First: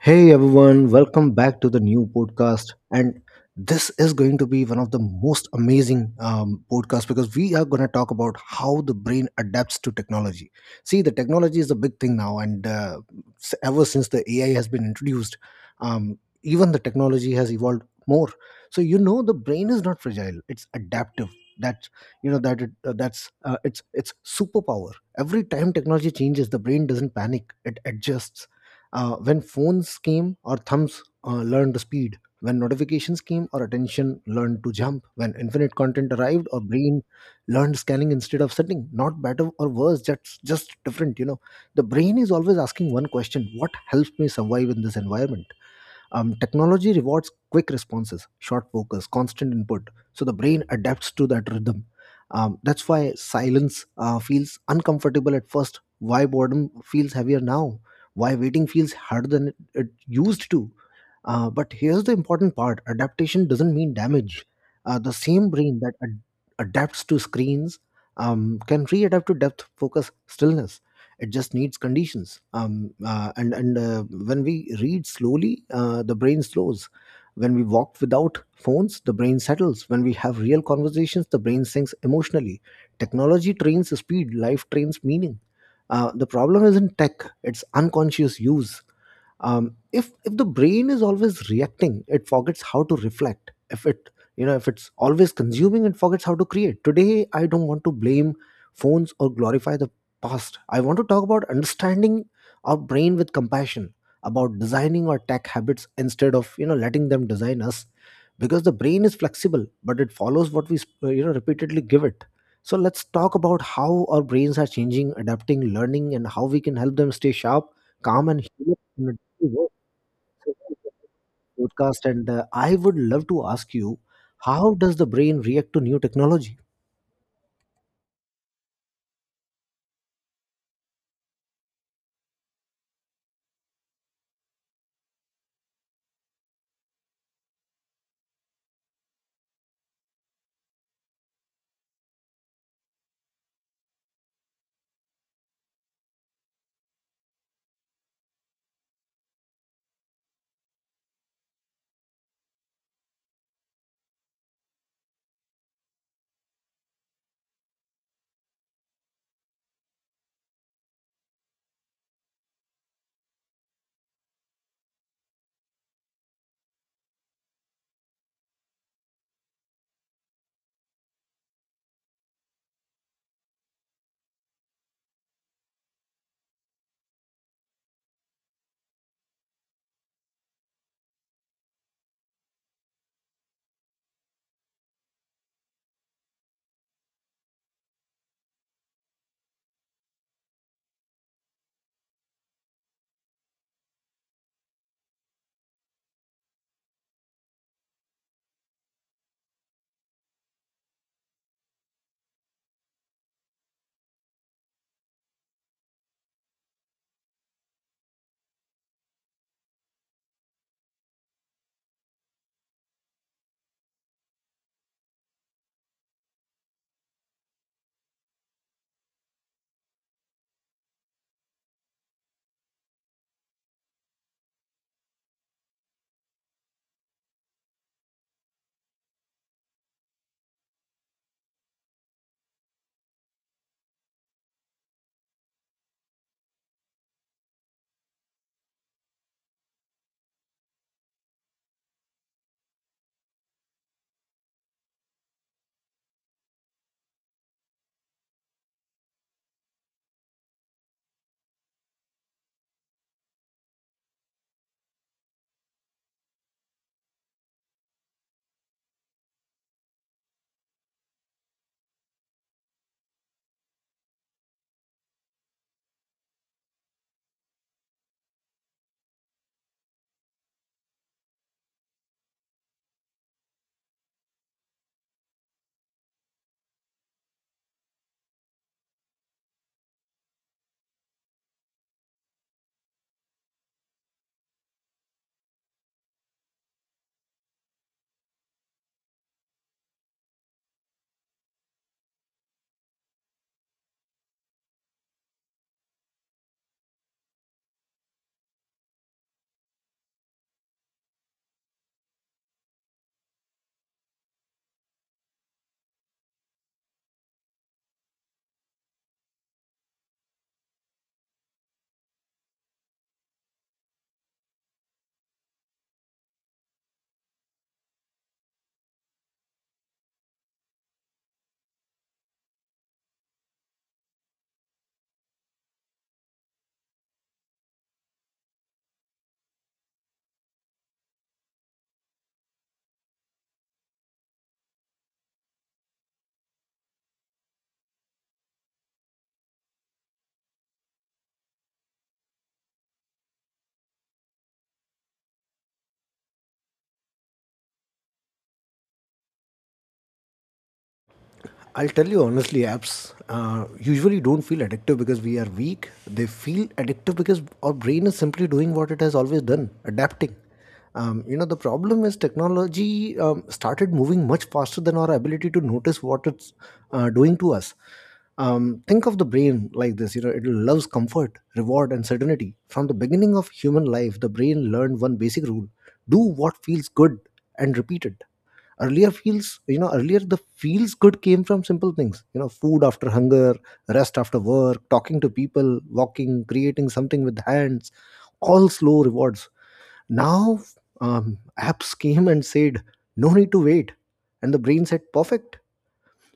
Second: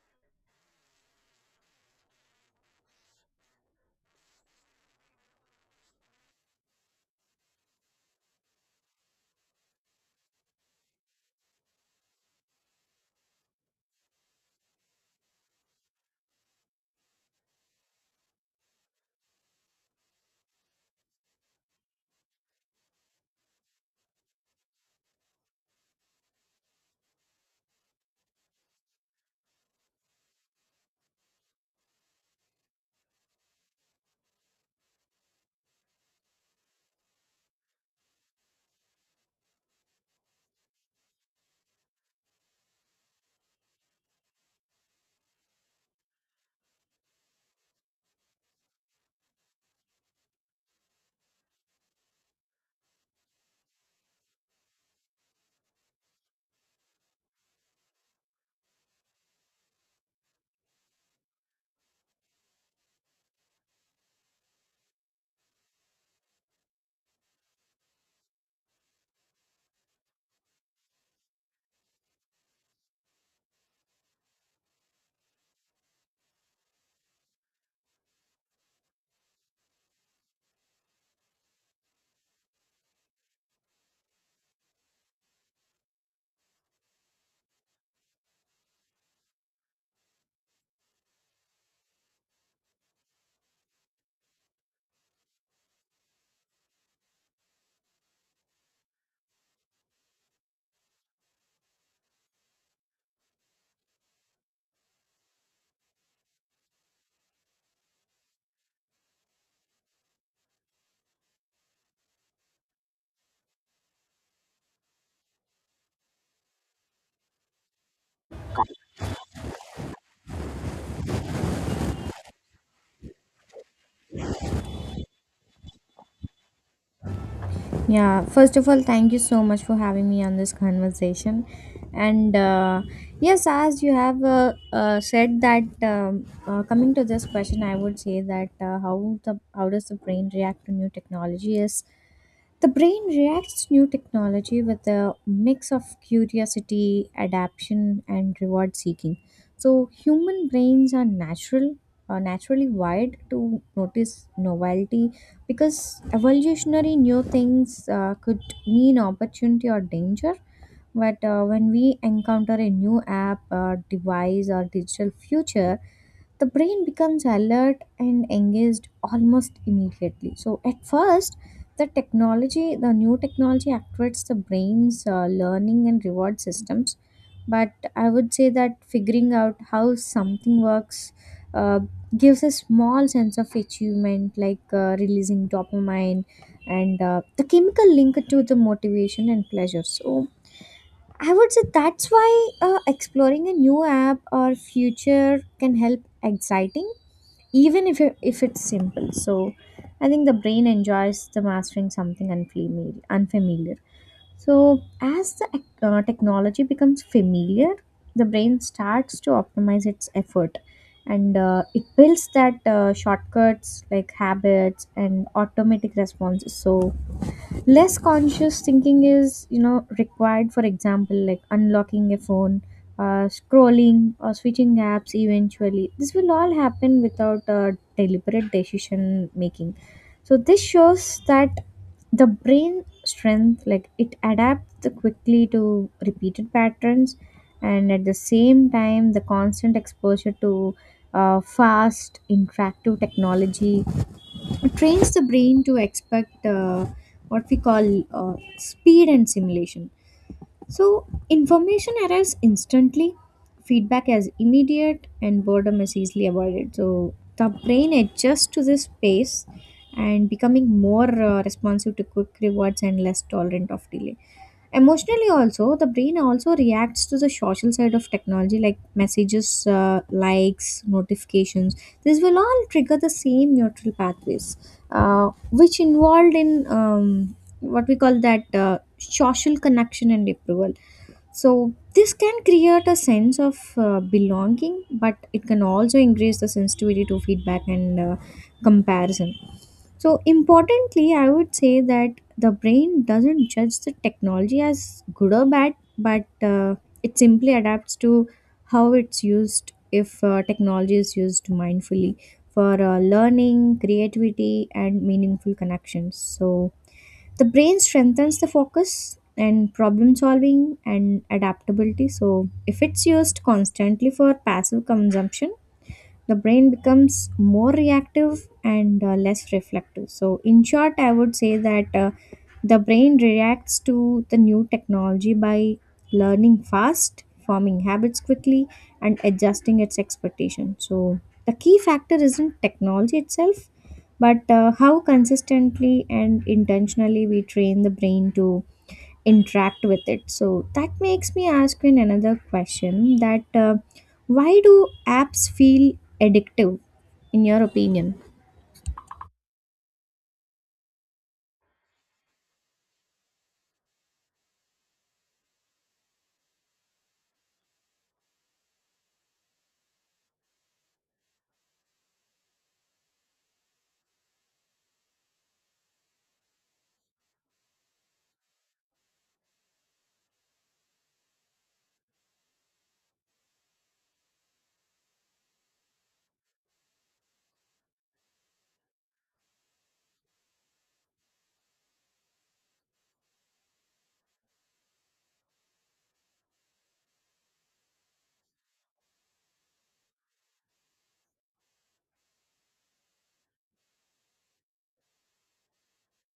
Hey everyone, welcome back to the new podcast. And this is going to be one of the most amazing podcasts because we are going to talk about how the brain adapts to technology. See, the technology is a big thing now, and ever since the AI has been introduced, um, even the technology has evolved more. So the brain is not fragile; it's adaptive. That that it, that's it's superpower. Every time technology changes, the brain doesn't panic; it adjusts. When phones came, our thumbs learned to speed. When notifications came, our attention learned to jump. When infinite content arrived, our brain learned scanning instead of setting. Not better or worse, just different. The brain is always asking one question: what helps me survive in this environment? Technology rewards quick responses, short focus, constant input, so the brain adapts to that rhythm. That's why silence feels uncomfortable at first. Why boredom feels heavier now? Why waiting feels harder than it used to? But here's the important part, adaptation doesn't mean damage. The same brain that adapts to screens can readapt to depth, focus, stillness. It just needs conditions. And when we read slowly, the brain slows. When we walk without phones, the brain settles. When we have real conversations, the brain sinks emotionally. Technology trains speed, life trains meaning. The problem isn't tech, it's unconscious use. If the brain is always reacting, it forgets how to reflect. If it's always consuming, it forgets how to create. Today, I don't want to blame phones or glorify the past. I want to talk about understanding our brain with compassion, about designing our tech habits instead of letting them design us, because the brain is flexible, but it follows what we repeatedly give it. So let's talk about how our brains are changing, adapting, learning, and how we can help them stay sharp, calm, and healed. In a work for the podcast, and I would love to ask you, how does the brain react to new technology? Yeah, first of all, thank you so much for having me on this conversation. And yes, as you have said that, coming to this question, I would say that how does the brain react to new technology is the brain reacts to new technology with a mix of curiosity, adaptation, and reward seeking. So human brains are natural are naturally wired to notice novelty because evolutionary new things could mean opportunity or danger. But when we encounter a new app, or device, or digital future, the brain becomes alert and engaged almost immediately. So at first the new technology activates the brain's learning and reward systems. But I would say that figuring out how something works uh, gives a small sense of achievement, like releasing dopamine and the chemical link to the motivation and pleasure. So I would say that's why exploring a new app or future can help exciting, even if it's simple. So I think the brain enjoys the mastering something unfamiliar. So as the technology becomes familiar, the brain starts to optimize its effort, and it builds that shortcuts like habits and automatic responses. So less conscious thinking is, you know, required, for example, like unlocking a phone, scrolling, or switching apps. Eventually this will all happen without deliberate decision making. So this shows that the brain strength, like it adapts quickly to repeated patterns. And at the same time, the constant exposure to fast interactive technology, it trains the brain to expect what we call speed and simulation. So information arrives instantly, feedback is immediate, and boredom is easily avoided. So the brain adjusts to this pace and becoming more responsive to quick rewards and less tolerant of delay. Emotionally also, the brain also reacts to the social side of technology like messages, likes, notifications. This will all trigger the same neutral pathways, which involved in what we call that social connection and approval. So this can create a sense of belonging, but it can also increase the sensitivity to feedback and comparison. So, importantly, I would say that the brain doesn't judge the technology as good or bad, but it simply adapts to how it's used. If technology is used mindfully for learning, creativity, and meaningful connections, so the brain strengthens the focus and problem solving and adaptability. So, if it's used constantly for passive consumption, the brain becomes more reactive and less reflective. So in short, I would say that the brain reacts to the new technology by learning fast, forming habits quickly, and adjusting its expectation. So, the key factor isn't technology itself, but how consistently and intentionally we train the brain to interact with it. So, that makes me ask you another question, that why do apps feel addictive in your opinion? I'll tell you honestly, apps usually don't feel addictive because we are weak. They feel addictive because our brain is simply doing what it has always done, adapting. The problem is technology started moving much faster than our ability to notice what it's doing to us. Think of the brain like this: it loves comfort, reward, and certainty. From the beginning of human life, the brain learned one basic rule: do what feels good and repeat it. Earlier, the feels good came from simple things: food after hunger, rest after work, talking to people, walking, creating something with hands, all slow rewards. Now, apps came and said, no need to wait, and the brain said, perfect.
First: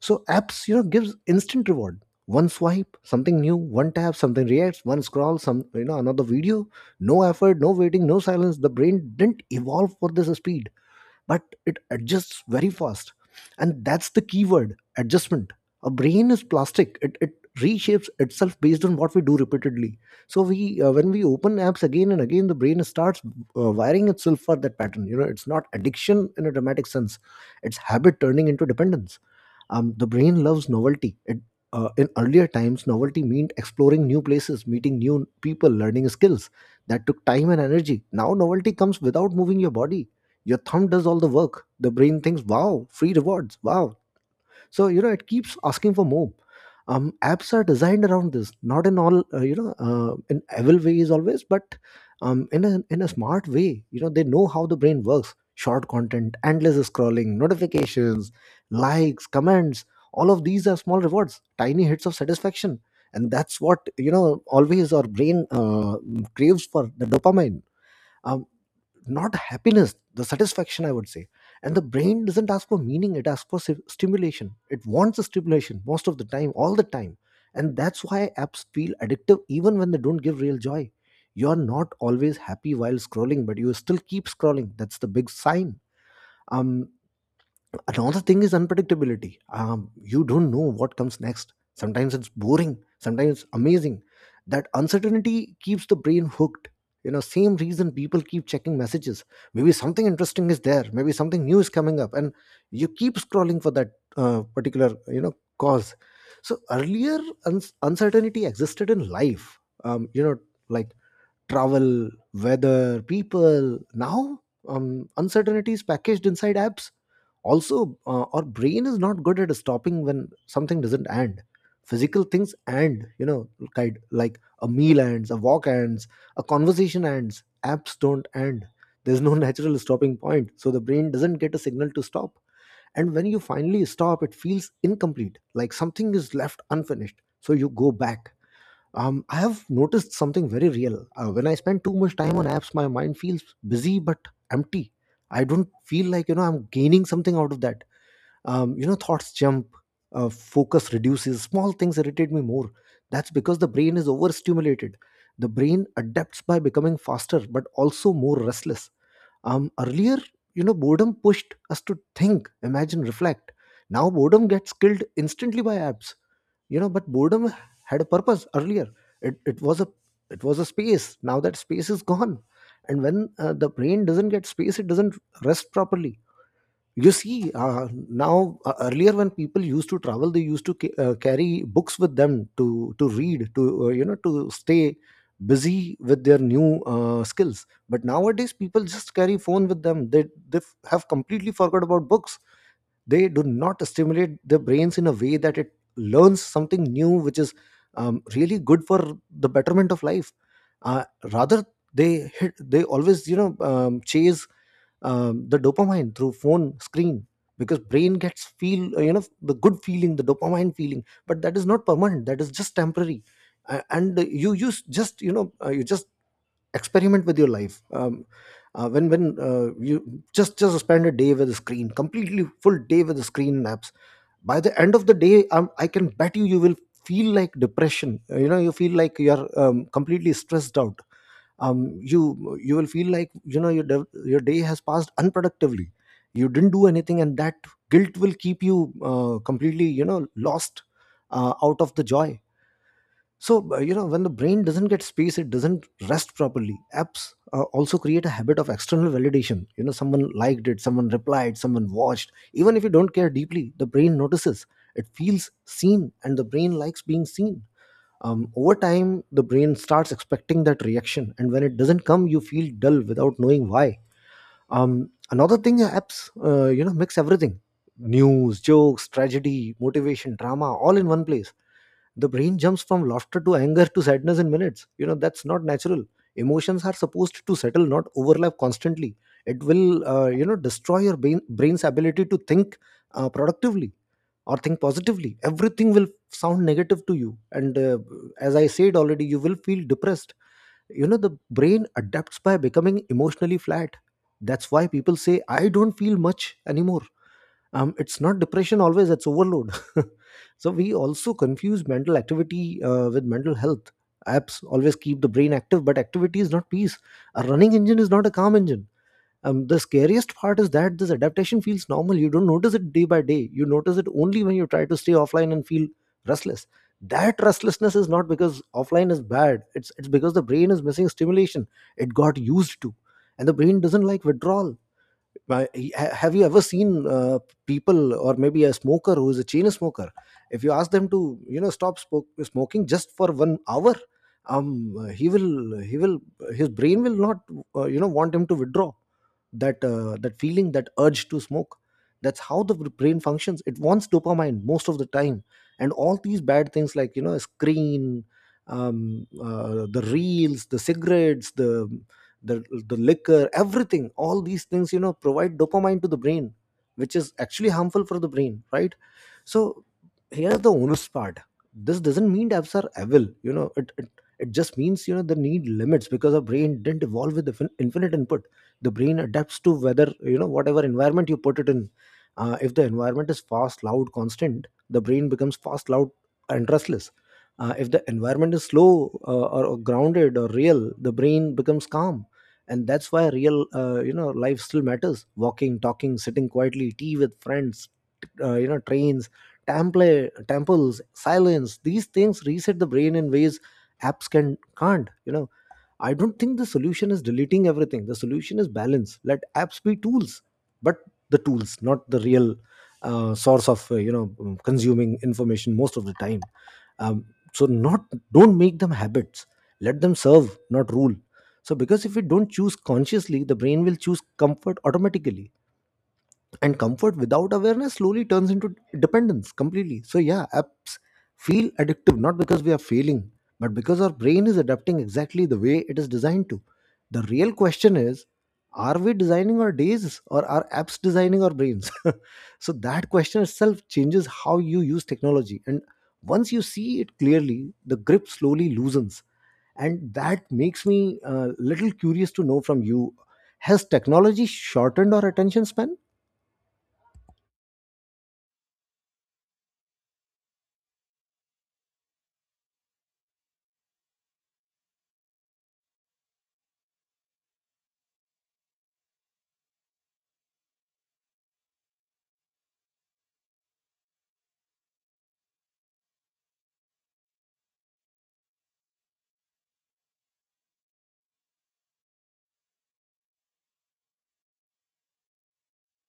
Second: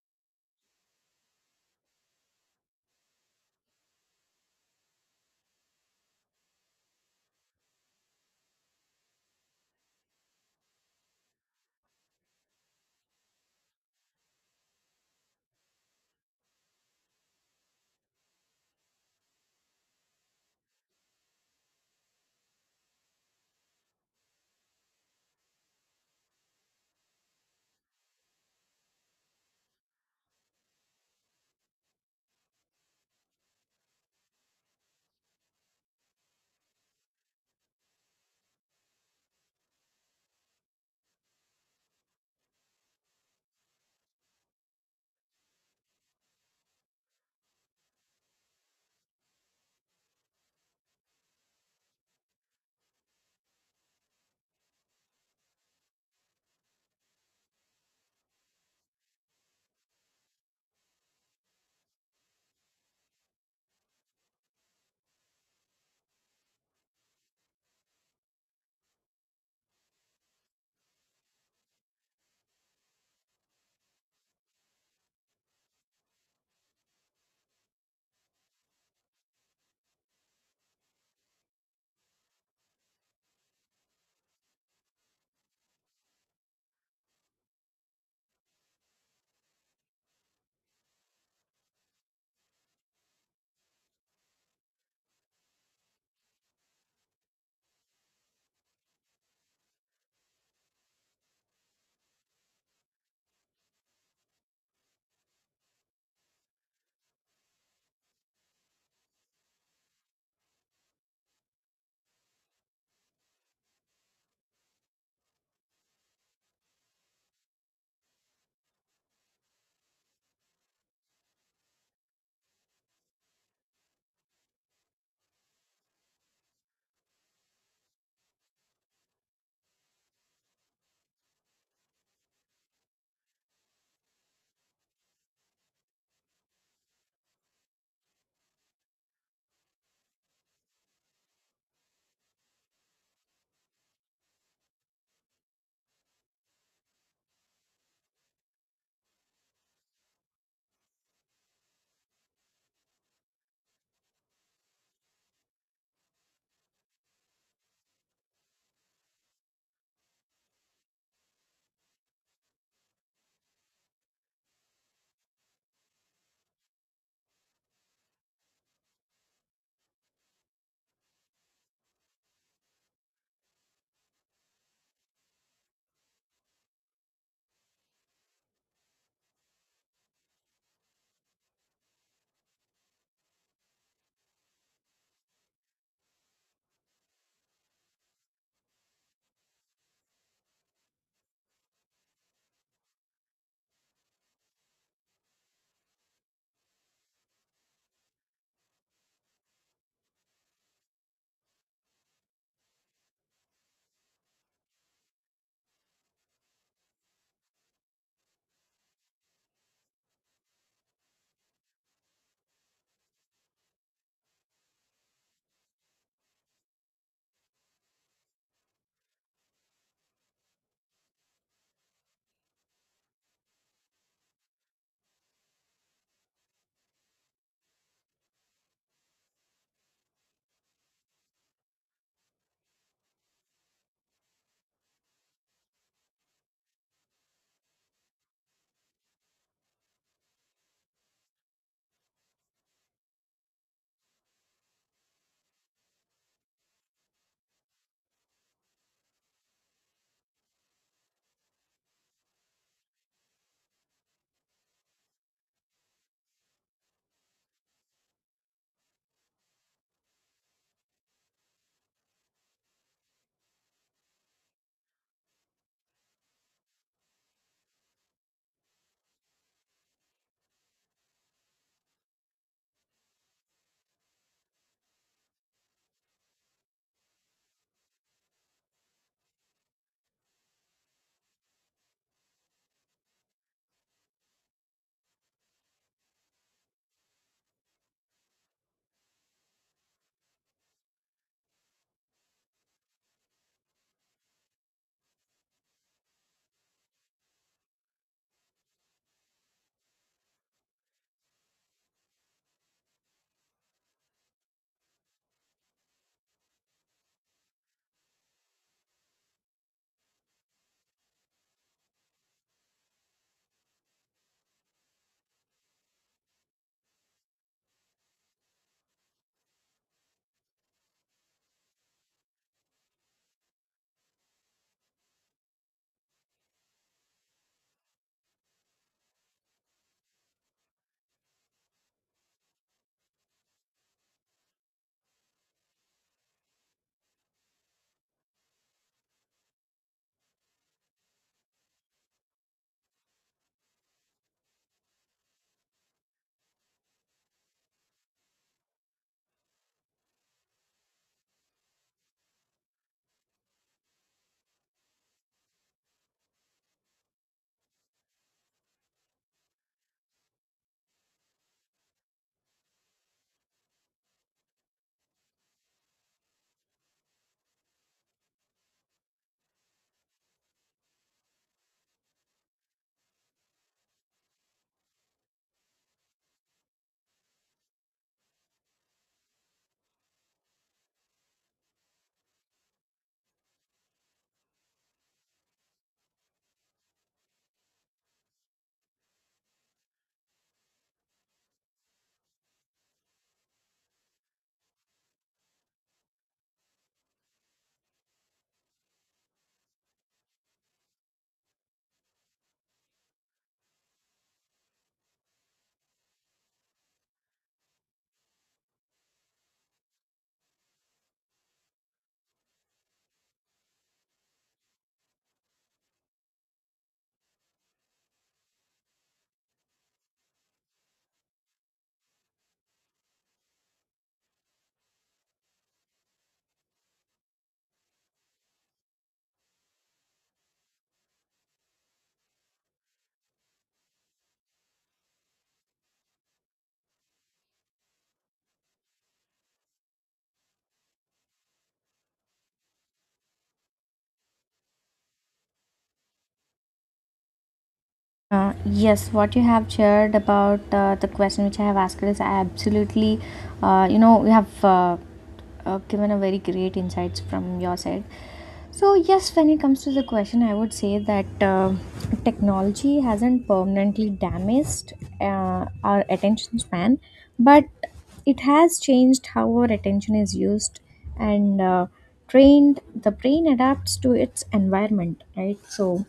So apps gives instant reward. One swipe, something new. One tap, something reacts. One scroll, some you know another video. No effort, no waiting, no silence. The brain didn't evolve for this speed, but it adjusts very fast, and that's the key word, adjustment. A brain is plastic, it reshapes itself based on what we do repeatedly. So we when we open apps again and again, the brain starts wiring itself for that pattern. It's not addiction in a dramatic sense, it's habit turning into dependence. The brain loves novelty. It In earlier times, novelty meant exploring new places, meeting new people, learning skills. That took time and energy. Now novelty comes without moving your body, your thumb does all the work. The brain thinks, wow, free rewards, wow. So it keeps asking for more. Apps are designed around this, not in all in evil ways always, but in a smart way. They know how the brain works: short content, endless scrolling, notifications, likes, comments. All of these are small rewards, tiny hits of satisfaction, and that's what, always our brain craves for, the dopamine. um, Not happiness, the satisfaction, I would say. And the brain doesn't ask for meaning, it asks for stimulation. It wants a stimulation most of the time, all the time. And that's why apps feel addictive, even when they don't give real joy. You're not always happy while scrolling, but you still keep scrolling. That's the big sign. um Another thing is unpredictability. You don't know what comes next. Sometimes it's boring, sometimes it's amazing. That uncertainty keeps the brain hooked. Same reason people keep checking messages. Maybe something interesting is there. Maybe something new is coming up, and you keep scrolling for that particular cause. So earlier, uns uncertainty existed in life. Like travel, weather, people. Now, uncertainty is packaged inside apps. Also, our brain is not good at stopping when something doesn't end. Physical things end, kind like a meal ends, a walk ends, a conversation ends. Apps don't end. There's no natural stopping point, so the brain doesn't get a signal to stop. And when you finally stop, it feels incomplete, like something is left unfinished. So you go back. I have noticed something very real. When I spend too much time on apps, my mind feels busy but empty. I don't feel like, I'm gaining something out of that. Thoughts jump, focus reduces. Small things irritate me more. That's because the brain is overstimulated. The brain adapts by becoming faster but also more restless. Earlier, boredom pushed us to think, imagine, reflect. Now, boredom gets killed instantly by apps. But boredom had a purpose earlier. It, it was a it was a space. Now that space is gone. And when the brain doesn't get space, it doesn't rest properly. You see, now, earlier when people used to travel, they used to carry books with them to read, to to stay busy with their new skills. But nowadays people just carry phone with them. They have completely forgot about books. They do not stimulate the brains in a way that it learns something new, which is really good for the betterment of life. uh, Rather, they always chase the dopamine through phone screen, because brain gets feel, the good feeling, the dopamine feeling, but that is not permanent, that is just temporary. And you just experiment with your life. When you just spend a day with a screen, completely full day with the screen apps, by the end of the day, I can bet you, you will feel like depression. You feel like you are completely stressed out. um, you you will feel like, your your day has passed unproductively, you didn't do anything, and that guilt will keep you completely, lost, out of the joy. So when the brain doesn't get space, it doesn't rest properly. Apps also create a habit of external validation. Someone liked it, someone replied, someone watched. Even if you don't care deeply, the brain notices, it feels seen, and the brain likes being seen. Over time the brain starts expecting that reaction, and when it doesn't come, you feel dull without knowing why. Another thing, apps mix everything: news, jokes, tragedy, motivation, drama, all in one place. The brain jumps from laughter to anger to sadness in minutes. That's not natural. Emotions are supposed to settle, not overlap constantly. It will destroy your brain's ability to think productively, or think positively. Everything will sound negative to you, and as I said already, you will feel depressed. The brain adapts by becoming emotionally flat. That's why people say, I don't feel much anymore. It's not depression always, it's overload So we also confuse mental activity with mental health. Apps always keep the brain active, but activity is not peace. A running engine is not a calm engine. The scariest part is that this adaptation feels normal. You don't notice it day by day, you notice it only when you try to stay offline and feel restless. That restlessness is not because offline is bad, it's because the brain is missing stimulation it got used to, and the brain doesn't like withdrawal. Have you ever seen people, or maybe a smoker who is a chain smoker? If you ask them to stop smoking just for 1 hour, um he will his brain will not want him to withdraw, that that feeling, that urge to smoke. That's how the brain functions. It wants dopamine most of the time, and all these bad things like screen, the reels, the cigarettes, the the liquor, everything, all these things provide dopamine to the brain, which is actually harmful for the brain, right? So here's the onus part. This doesn't mean apps are evil, you know, it just means they need limits, because our brain didn't evolve with the infinite input. The brain adapts to whether whatever environment you put it in. If the environment is fast, loud, constant, the brain becomes fast, loud, and restless. If the environment is slow, or grounded or real, the brain becomes calm. And that's why real life still matters. Walking, talking, sitting quietly, tea with friends, trains, temples, silence, these things reset the brain in ways apps can't, you know. I don't think the solution is deleting everything. The solution is balance. Let apps be tools, but the tools, not the real source of consuming information most of the time. um, so not, don't make them habits. Let them serve, not rule. So because if we don't choose consciously, the brain will choose comfort automatically, and comfort without awareness slowly turns into dependence completely. So yeah, apps feel addictive, not because we are failing, but because our brain is adapting exactly the way it is designed to. The real question is, are we designing our days, or are apps designing our brains? So that question itself changes how you use technology, and once you see it clearly, the grip slowly loosens. And that makes me a little curious to know from you, has technology shortened our attention span? Yes, what you have shared about the question which I have asked is absolutely, you know, you have given a very great insights from your side. So yes, when it comes to the question, I would say that technology hasn't permanently damaged our attention span, but it has changed how our attention is used and trained. The brain adapts to its environment, right? So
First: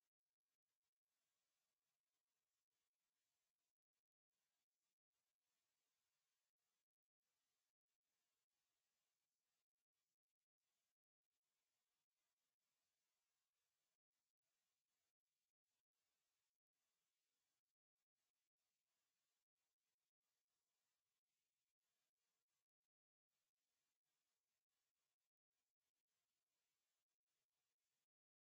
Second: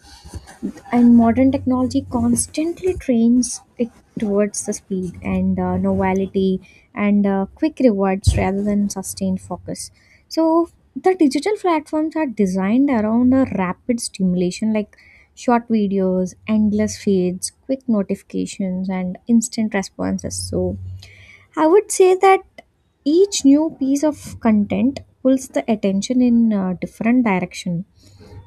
and modern technology constantly trains it towards the speed and novelty and quick rewards rather than sustained focus. So the digital platforms are designed around a rapid stimulation, like short videos, endless feeds, quick notifications, and instant responses. So I would say that each new piece of content pulls the attention in a different direction.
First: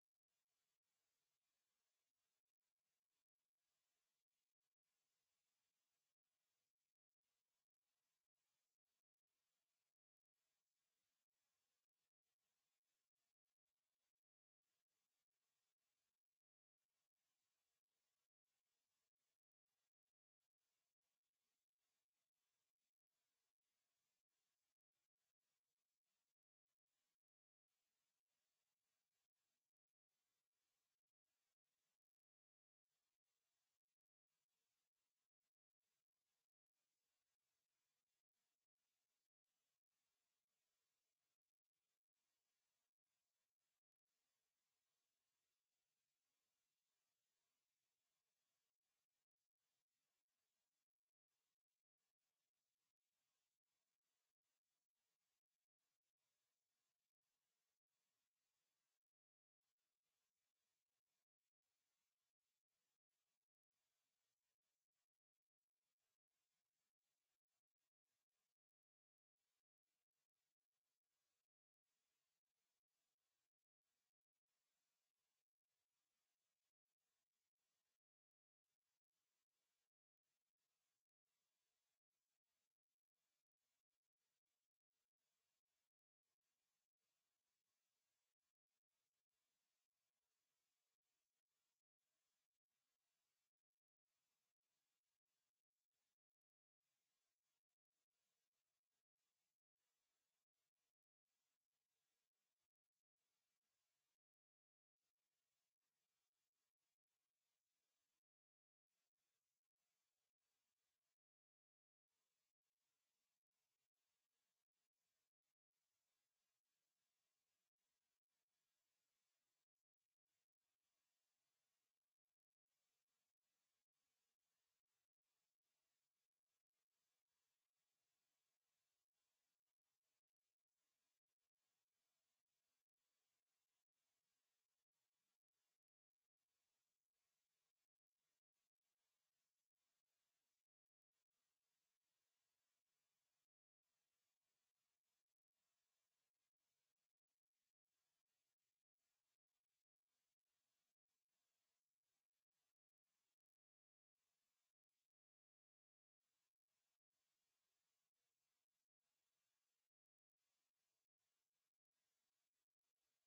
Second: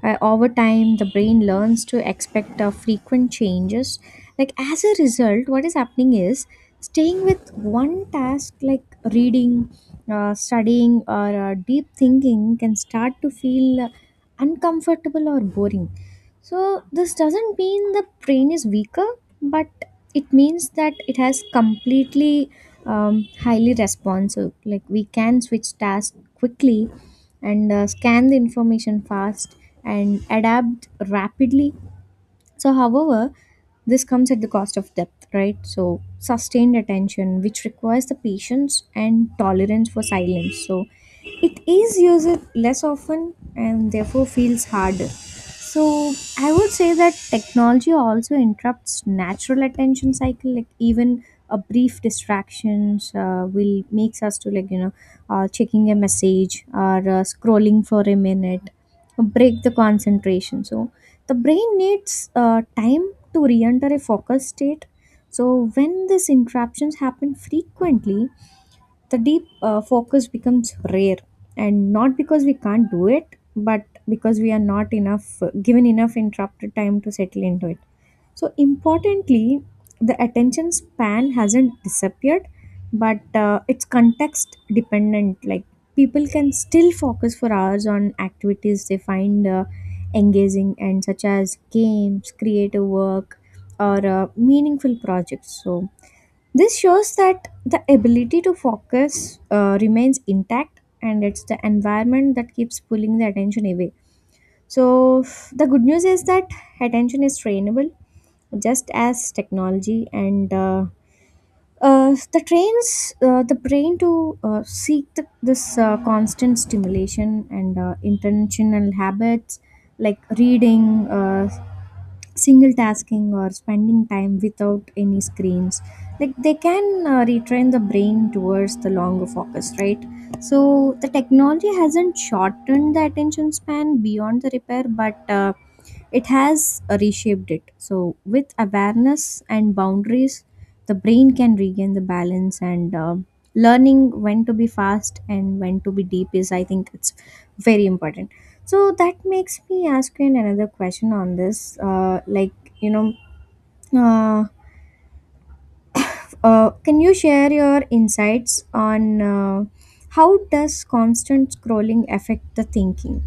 Over time, the brain learns to expect frequent changes. Like, as a result, what is happening is staying with one task, like reading, studying, or deep thinking, can start to feel uncomfortable or boring. So this doesn't mean the brain is weaker, but it means that it has completely highly responsive, like we can switch tasks quickly and scan the information fast and adapt rapidly. So, however, this comes at the cost of depth, right? So, sustained attention, which requires the patience and tolerance for silence, so it is used less often and therefore feels harder. So, I would say that technology also interrupts natural attention cycle. Like even a brief distractions will makes us to, like, you know, checking a message or scrolling for a minute, break the concentration. So the brain needs time to re-enter a focus state. So when these interruptions happen frequently, the deep focus becomes rare, and not because we can't do it, but because we are not enough given enough interrupted time to settle into it. So importantly, the attention span hasn't disappeared, but it's context dependent. Like people can still focus for hours on activities they find engaging, and such as games, creative work, or meaningful projects. So this shows that the ability to focus remains intact, and it's the environment that keeps pulling the attention away. So, the good news is that attention is trainable. Just as technology and the trains the brain to seek this constant stimulation, and intentional habits like reading, single tasking, or spending time without any screens, like they can retrain the brain towards the longer focus, right? So the technology hasn't shortened the attention span beyond the repair, but it has reshaped it. So, with awareness and boundaries, the brain can regain the balance, and learning when to be fast and when to be deep is, I think, it's very important. So, that makes me ask you another question on this. Like, you know, uh, can you share your insights on how does constant scrolling affect the thinking?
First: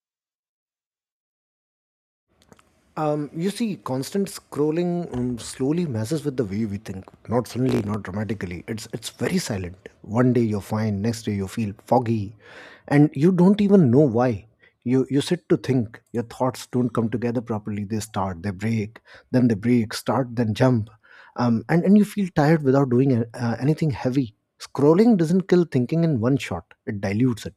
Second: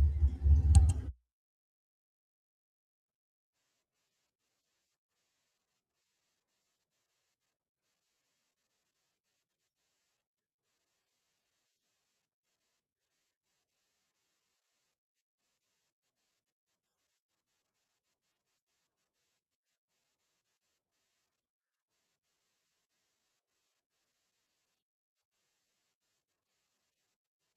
You see, constant scrolling slowly messes with the way we think. Not suddenly, not dramatically. It's very silent. One day you're fine, next day you feel foggy, and you don't even know why. You sit to think. Your thoughts don't come together properly. They start, they break, then they break, start, then jump, and you feel tired without doing anything heavy. Scrolling doesn't kill thinking in one shot. It dilutes it.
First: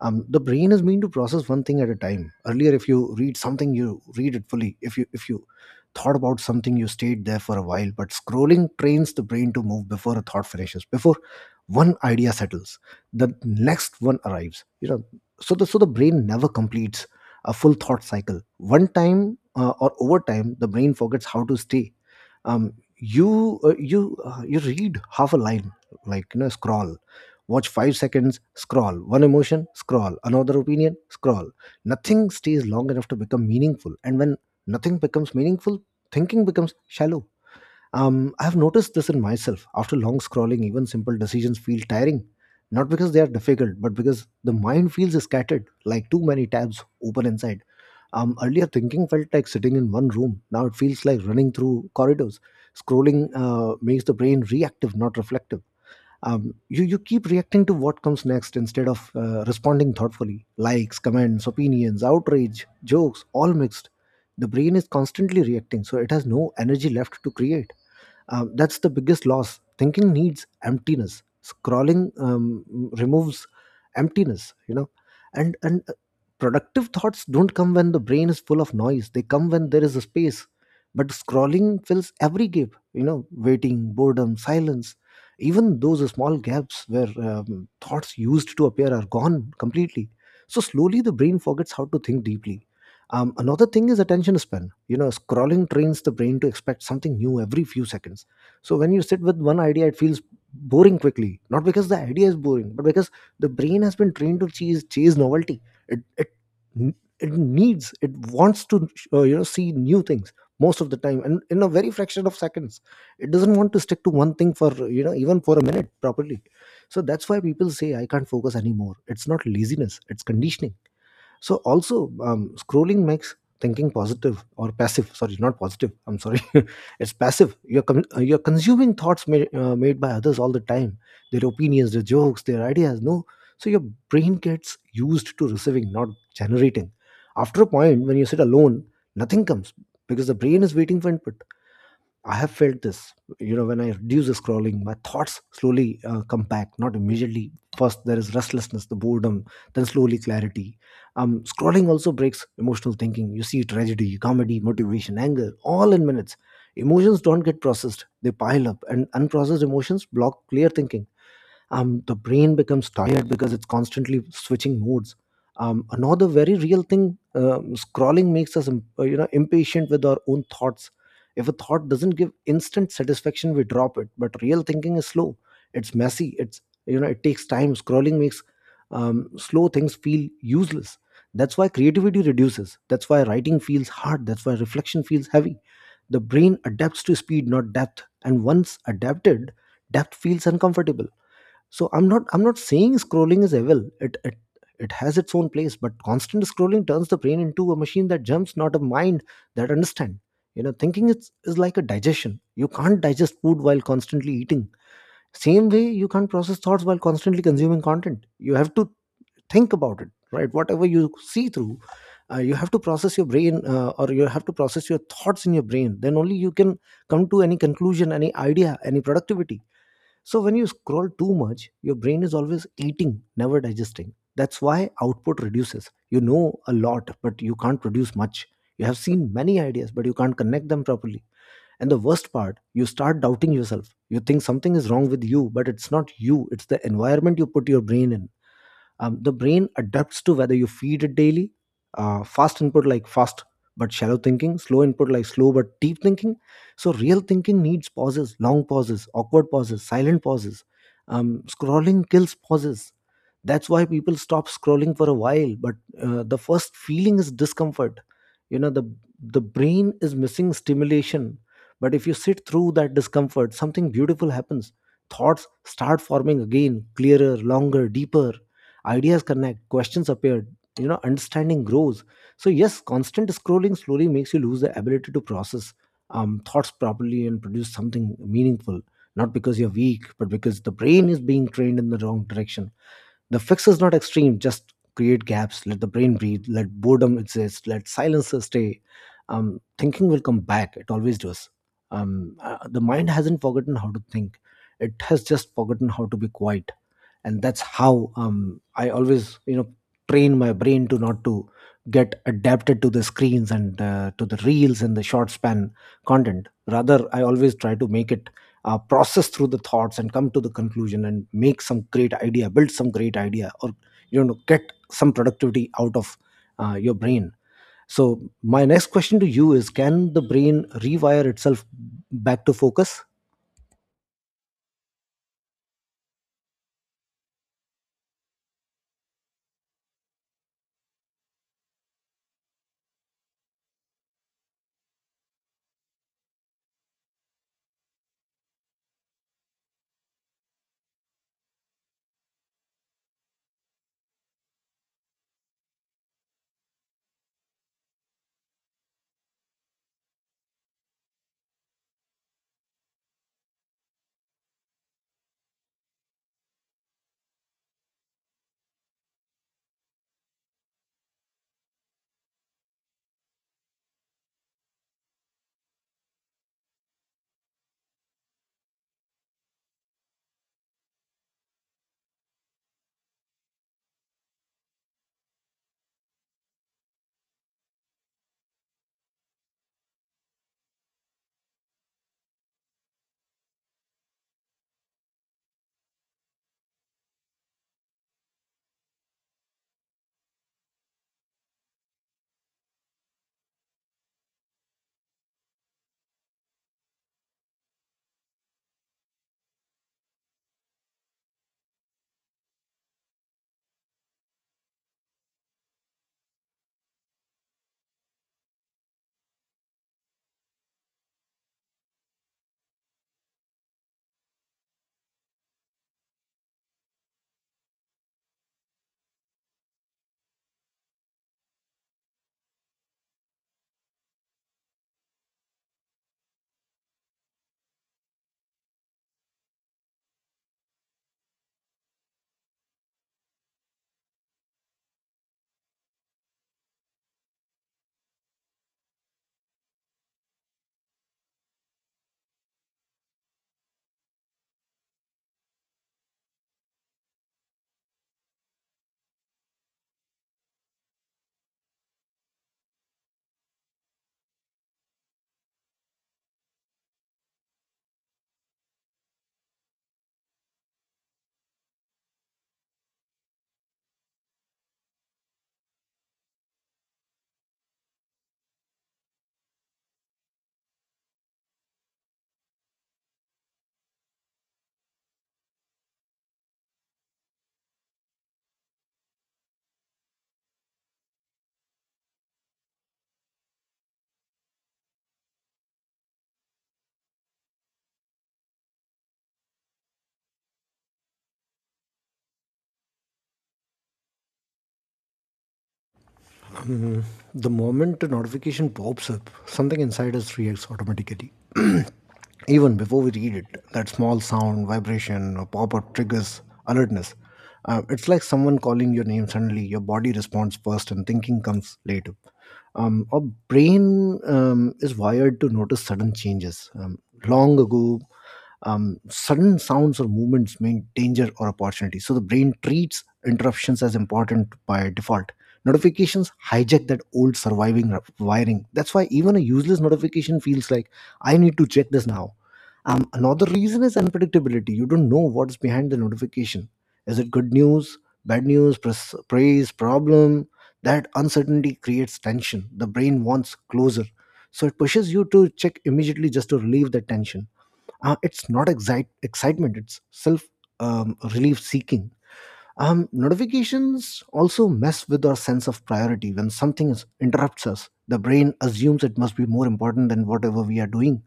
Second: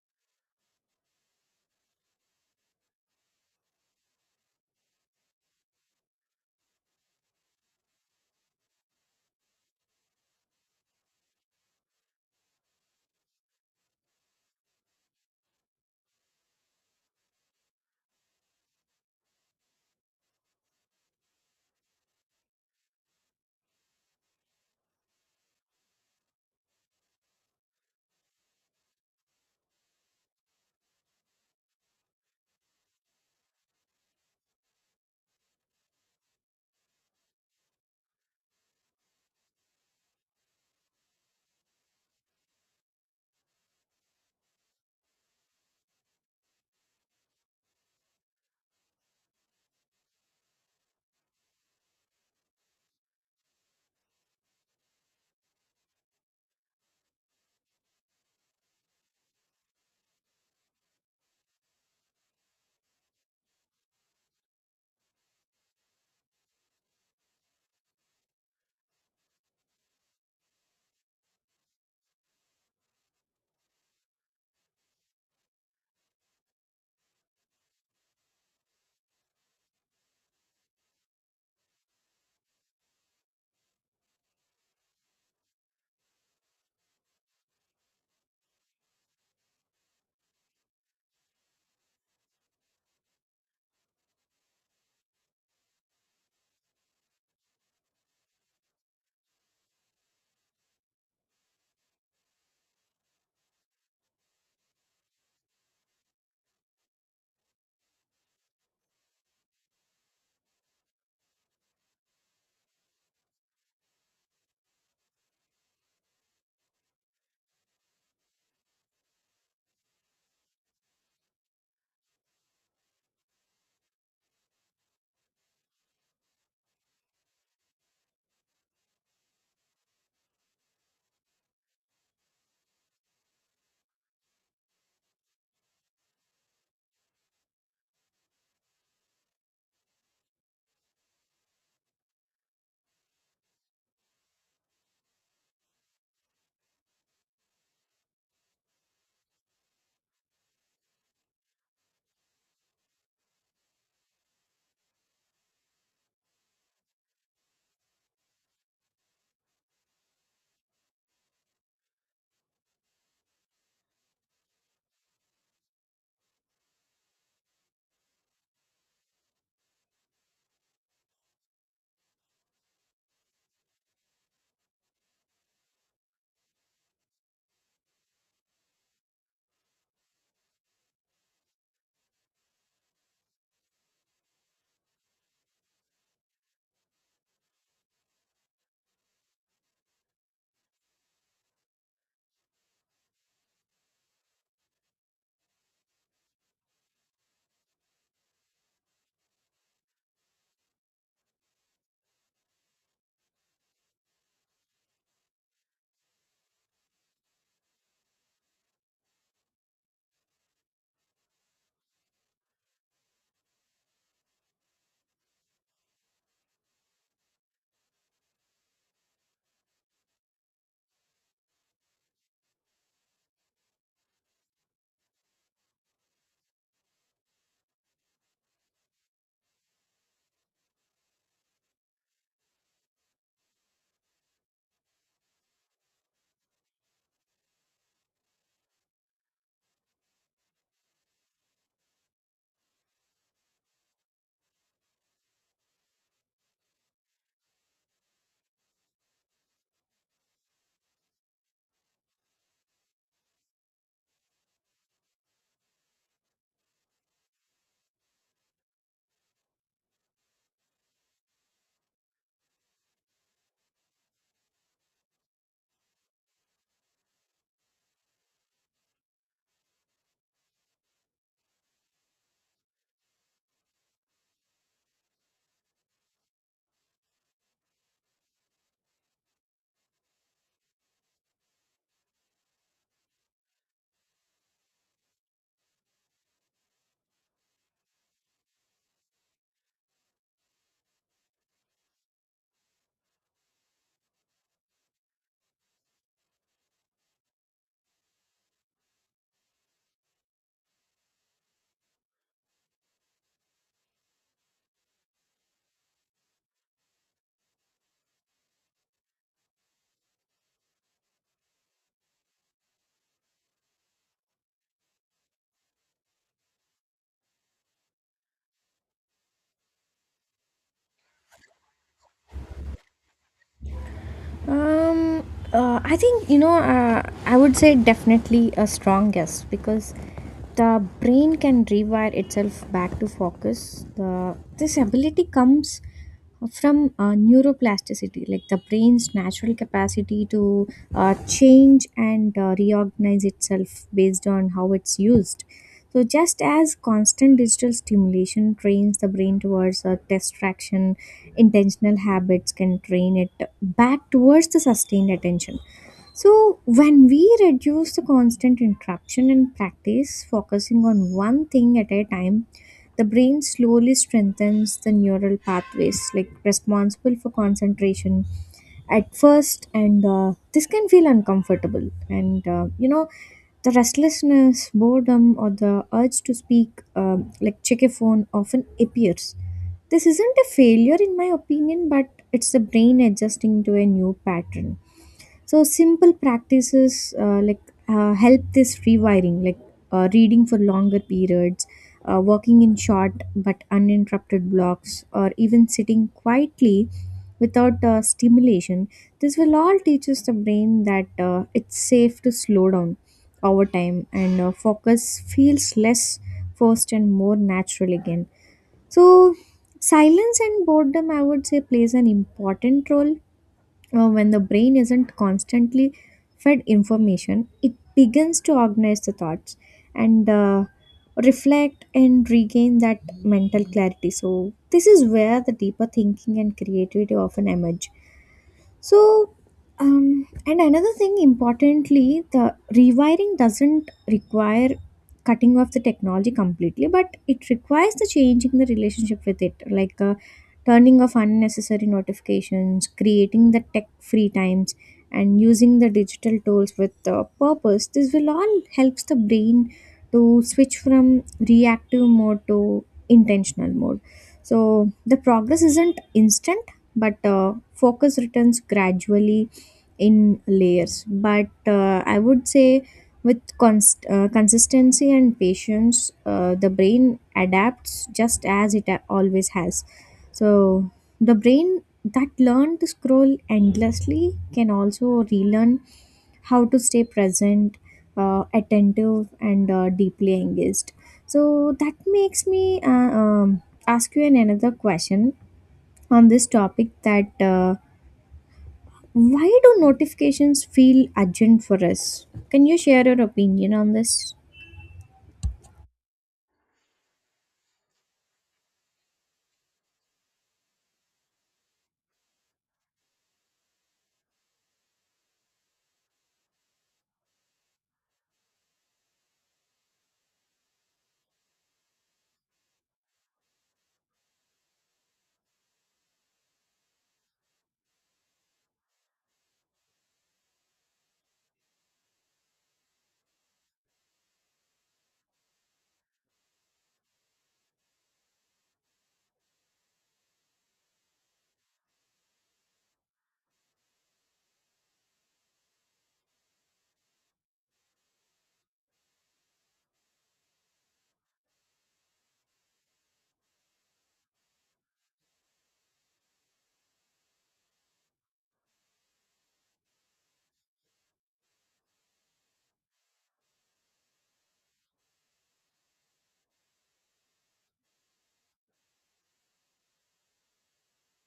The brain is meant to process one thing at a time. Earlier, if you read something, you read it fully. If you thought about something, you stayed there for a while. But scrolling trains the brain to move before a thought finishes, before one idea settles, the next one arrives, you know. So the brain never completes a full thought cycle. One time or over time, the brain forgets how to stay. Um, you uh, you uh, you read half a line, like scroll. Watch 5 seconds, scroll, one emotion, scroll, another opinion, scroll. Nothing stays long enough to become meaningful. And when nothing becomes meaningful, thinking becomes shallow. I've noticed this in myself. After long scrolling, even simple decisions feel tiring. Not because they are difficult, but because the mind feels scattered, like too many tabs open inside. Earlier, thinking felt like sitting in one room. Now it feels like running through corridors. Scrolling makes the brain reactive, not reflective. You keep reacting to what comes next instead of responding thoughtfully. Likes, comments, opinions, outrage, jokes, all mixed. The brain is constantly reacting, so it has no energy left to create. That's the biggest loss. Thinking needs emptiness. Scrolling removes emptiness. You know, and productive thoughts don't come when the brain is full of noise. They come when there is a space. But scrolling fills every gap. You know, waiting, boredom, silence. Even those small gaps where thoughts used to appear are gone completely. So slowly, the brain forgets how to think deeply. Another thing is attention span. You know, scrolling trains the brain to expect something new every few seconds. So when you sit with one idea, it feels boring quickly. Not because the idea is boring, but because the brain has been trained to chase novelty. It it it needs, it wants to see new things most of the time, and in a very fraction of seconds. It doesn't want to stick to one thing for, even for a minute properly. So that's why people say I can't focus anymore. It's not laziness, it's conditioning. So also, scrolling makes thinking positive or passive. Sorry, not positive, I'm sorry. It's passive. You're consuming thoughts made by others all the time, their opinions, their jokes, their ideas, no. So your brain gets used to receiving, not generating. After a point, when you sit alone, nothing comes, because the brain is waiting for input. I have felt this, you know, when I reduce the scrolling, my thoughts slowly come back, not immediately. First, there is restlessness, the boredom, then slowly clarity. Scrolling also breaks emotional thinking. You see tragedy, comedy, motivation, anger, all in minutes. Emotions don't get processed, they pile up, and unprocessed emotions block clear thinking. The brain becomes tired because it's constantly switching modes. Another very real thing, scrolling makes us impatient with our own thoughts. If a thought doesn't give instant satisfaction, we drop it. But real thinking is slow, it's messy, it's, it takes time. Scrolling makes slow things feel useless. That's why creativity reduces, that's why writing feels hard, that's why reflection feels heavy. The brain adapts to speed, not depth, and once adapted, depth feels uncomfortable. So I'm not saying scrolling is evil. It has its own place, but constant scrolling turns the brain into a machine that jumps, not a mind that understand, you know. Thinking is like a digestion. You can't digest food while constantly eating. Same way, you can't process thoughts while constantly consuming content. You have to think about it, right? Whatever you see through, you have to process your brain or you have to process your thoughts in your brain, then only you can come to any conclusion, any idea, any productivity. So when you scroll too much, your brain is always eating, never digesting. That's why output reduces. You know a lot, but you can't produce much. You have seen many ideas, but you can't connect them properly. And the worst part, you start doubting yourself. You think something is wrong with you, but it's not you, it's the environment you put your brain in. The brain adapts to whether you feed it daily. Fast input, like fast but shallow thinking. Slow input, like slow but deep thinking. So real thinking needs pauses, long pauses, awkward pauses, silent pauses. Scrolling kills pauses. That's why people stop scrolling for a while. But the first feeling is discomfort. You know, the brain is missing stimulation. But if you sit through that discomfort, something beautiful happens. Thoughts start forming again, clearer, longer, deeper. Ideas connect, questions appear, you know, understanding grows. So yes, constant scrolling slowly makes you lose the ability to process thoughts properly and produce something meaningful, not because you're weak, but because the brain is being trained in the wrong direction. The fix is not extreme, just create gaps, let the brain breathe, let boredom exist, let silence stay. Thinking will come back, it always does. The mind hasn't forgotten how to think, it has just forgotten how to be quiet. And that's how, I always, you know, train my brain to not to get adapted to the screens, and to the reels and the short span content. Rather, I always try to make it process through the thoughts and come to the conclusion and make some great idea, build some great idea, or you know, get some productivity out of your brain. So my next question to you is, can the brain rewire itself back to focus? Um, I think, you know, I would say definitely a strong yes, because the brain can rewire itself back to focus. This ability comes from neuroplasticity, like the brain's natural capacity to change and reorganize itself based on how it's used. So, just as constant digital stimulation trains the brain towards distraction, intentional habits can train it back towards the sustained attention. So, when we reduce the constant interruption and practice focusing on one thing at a time, the brain slowly strengthens the neural pathways like responsible for concentration at first, and this can feel uncomfortable. And you know, the restlessness, boredom, or the urge to speak like check a phone often appears. This isn't a failure, in my opinion, but it's the brain adjusting to a new pattern. So simple practices like help this rewiring, like reading for longer periods, working in short but uninterrupted blocks, or even sitting quietly without stimulation. This will all teaches the brain that it's safe to slow down over time, and focus feels less forced and more natural again. So silence and boredom, I would say, plays an important role. When the brain isn't constantly fed information, it begins to organize the thoughts and reflect and regain that mental clarity. So, this is where the deeper thinking and creativity often emerge. So, and another thing importantly, the rewiring doesn't require cutting off the technology completely, but it requires the changing the relationship with it, like turning off unnecessary notifications, creating the tech free times, and using the digital tools with the purpose. This will all helps the brain to switch from reactive mode to intentional mode. So the progress isn't instant, but focus returns gradually in layers. But I would say, with consistency and patience, the brain adapts, just as always has. So the brain that learned to scroll endlessly can also relearn how to stay present, attentive, and deeply engaged. So that makes me ask you an another question on this topic, that why do notifications feel urgent for us? Can you share your opinion on this? The moment a notification pops up, something inside us reacts automatically, even before we read it. That small sound, vibration, or pop-up triggers alertness. It's like someone calling your name. Suddenly your body responds first and thinking comes later. Our brain is wired to notice sudden changes. Long ago, sudden sounds or movements mean danger or opportunity, so the brain treats interruptions as important by default. Notifications hijack that old surviving wiring. That's why even a useless notification feels like I need to check this now. Another reason is unpredictability. You don't know what's behind the notification. Is it good news, bad news, praise, problem? That uncertainty creates tension. The brain wants closure. So it pushes you to check immediately just to relieve that tension. It's not excitement, it's self, relief seeking. Notifications also mess with our sense of priority. When interrupts us, the brain assumes it must be more important than whatever we are doing,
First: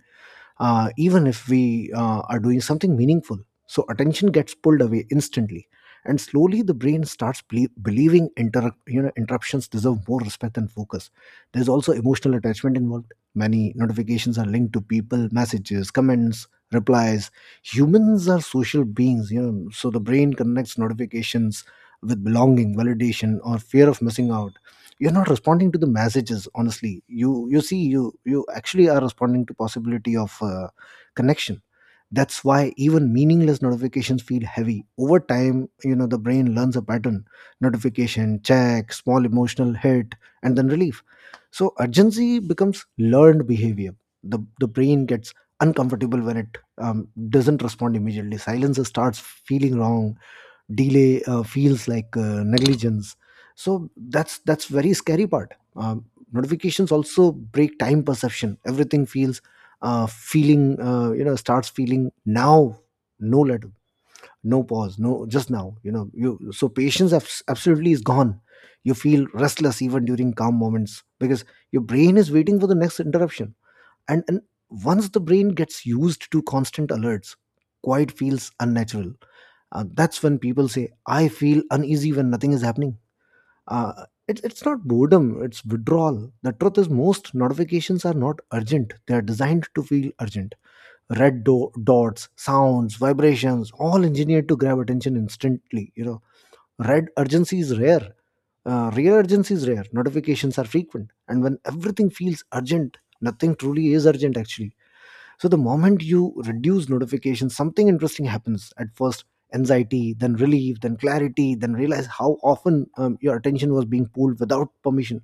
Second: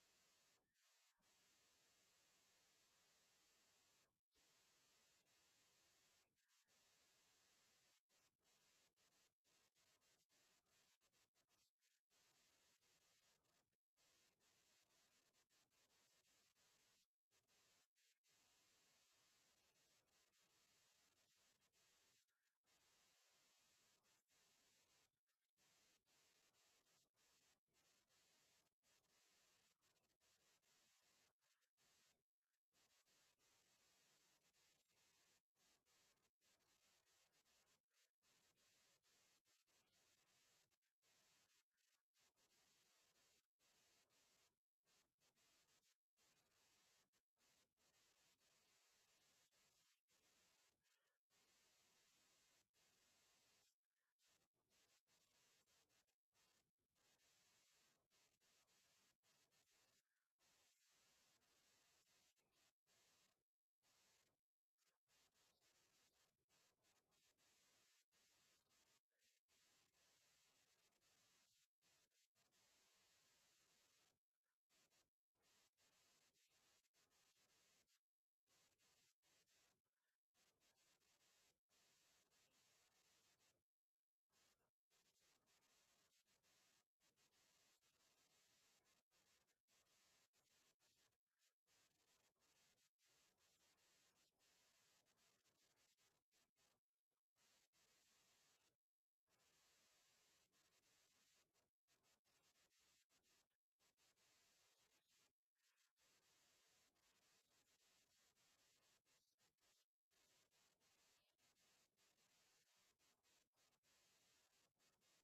even if we are doing something meaningful. So attention gets pulled away instantly, and slowly the brain starts believing you know, interruptions deserve more respect and focus. There's also emotional attachment involved. Many notifications are linked to people, messages, comments, replies. Humans are social beings, you know, so the brain connects notifications with belonging, validation, or fear of missing out. You're not responding to the messages honestly. You see, you actually are responding to possibility of connection. That's why even meaningless notifications feel heavy over time. You know, the brain learns a pattern. Notification, check, small emotional hit, and then relief. So urgency becomes learned behavior. The the brain gets uncomfortable when it, um, doesn't respond immediately. Silence starts feeling wrong, delay feels like negligence. So that's very scary part. Notifications also break time perception. Everything feels, feeling you know, starts feeling now, no letter, no pause, no just now, you know. You So patience, absolutely, is gone. You feel restless even during calm moments because your brain is waiting for the next interruption. And once the brain gets used to constant alerts, quiet feels unnatural. Uh, that's when people say, I feel uneasy when nothing is happening. Uh, it's not boredom, it's withdrawal. The truth is, most notifications are not urgent, they are designed to feel urgent. Red dots, sounds, vibrations, all engineered to grab attention instantly. You know, red urgency is rare. Real urgency is rare. Notifications are frequent. And when everything feels urgent, nothing truly is urgent actually. So the moment you reduce notifications, something interesting happens. At first, anxiety, then relief, then clarity, then realize how often, your attention was being pulled without permission.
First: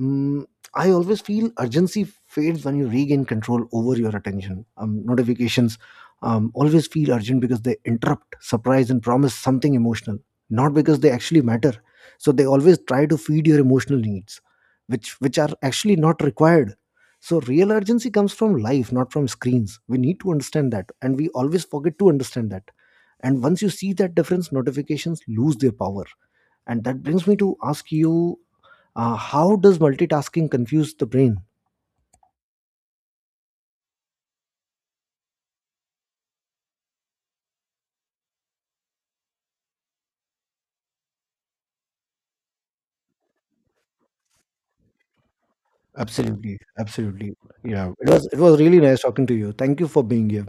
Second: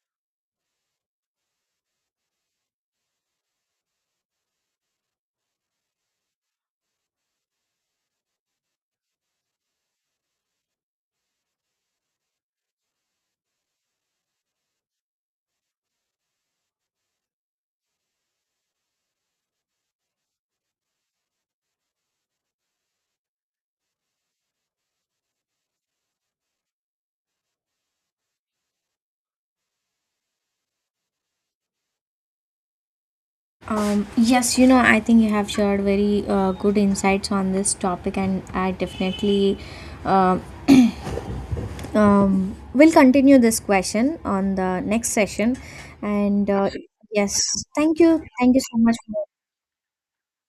Mm, I always feel urgency fades when you regain control over your attention. Notifications always feel urgent because they interrupt, surprise, and promise something emotional, not because they actually matter. So they always try to feed your emotional needs, which are actually not required. So real urgency comes from life, not from screens. We need to understand that, and we always forget to understand that. And once you see that difference, notifications lose their power. And that brings me to ask you, how does multitasking confuse the brain? Yes, you know, I think you have shared very good insights on this topic, and I definitely uh, will continue this question on the next session. And Absolutely, absolutely. yes, Yeah, thank it you. was it Thank was you so really much nice talking for to you. Thank you for being here.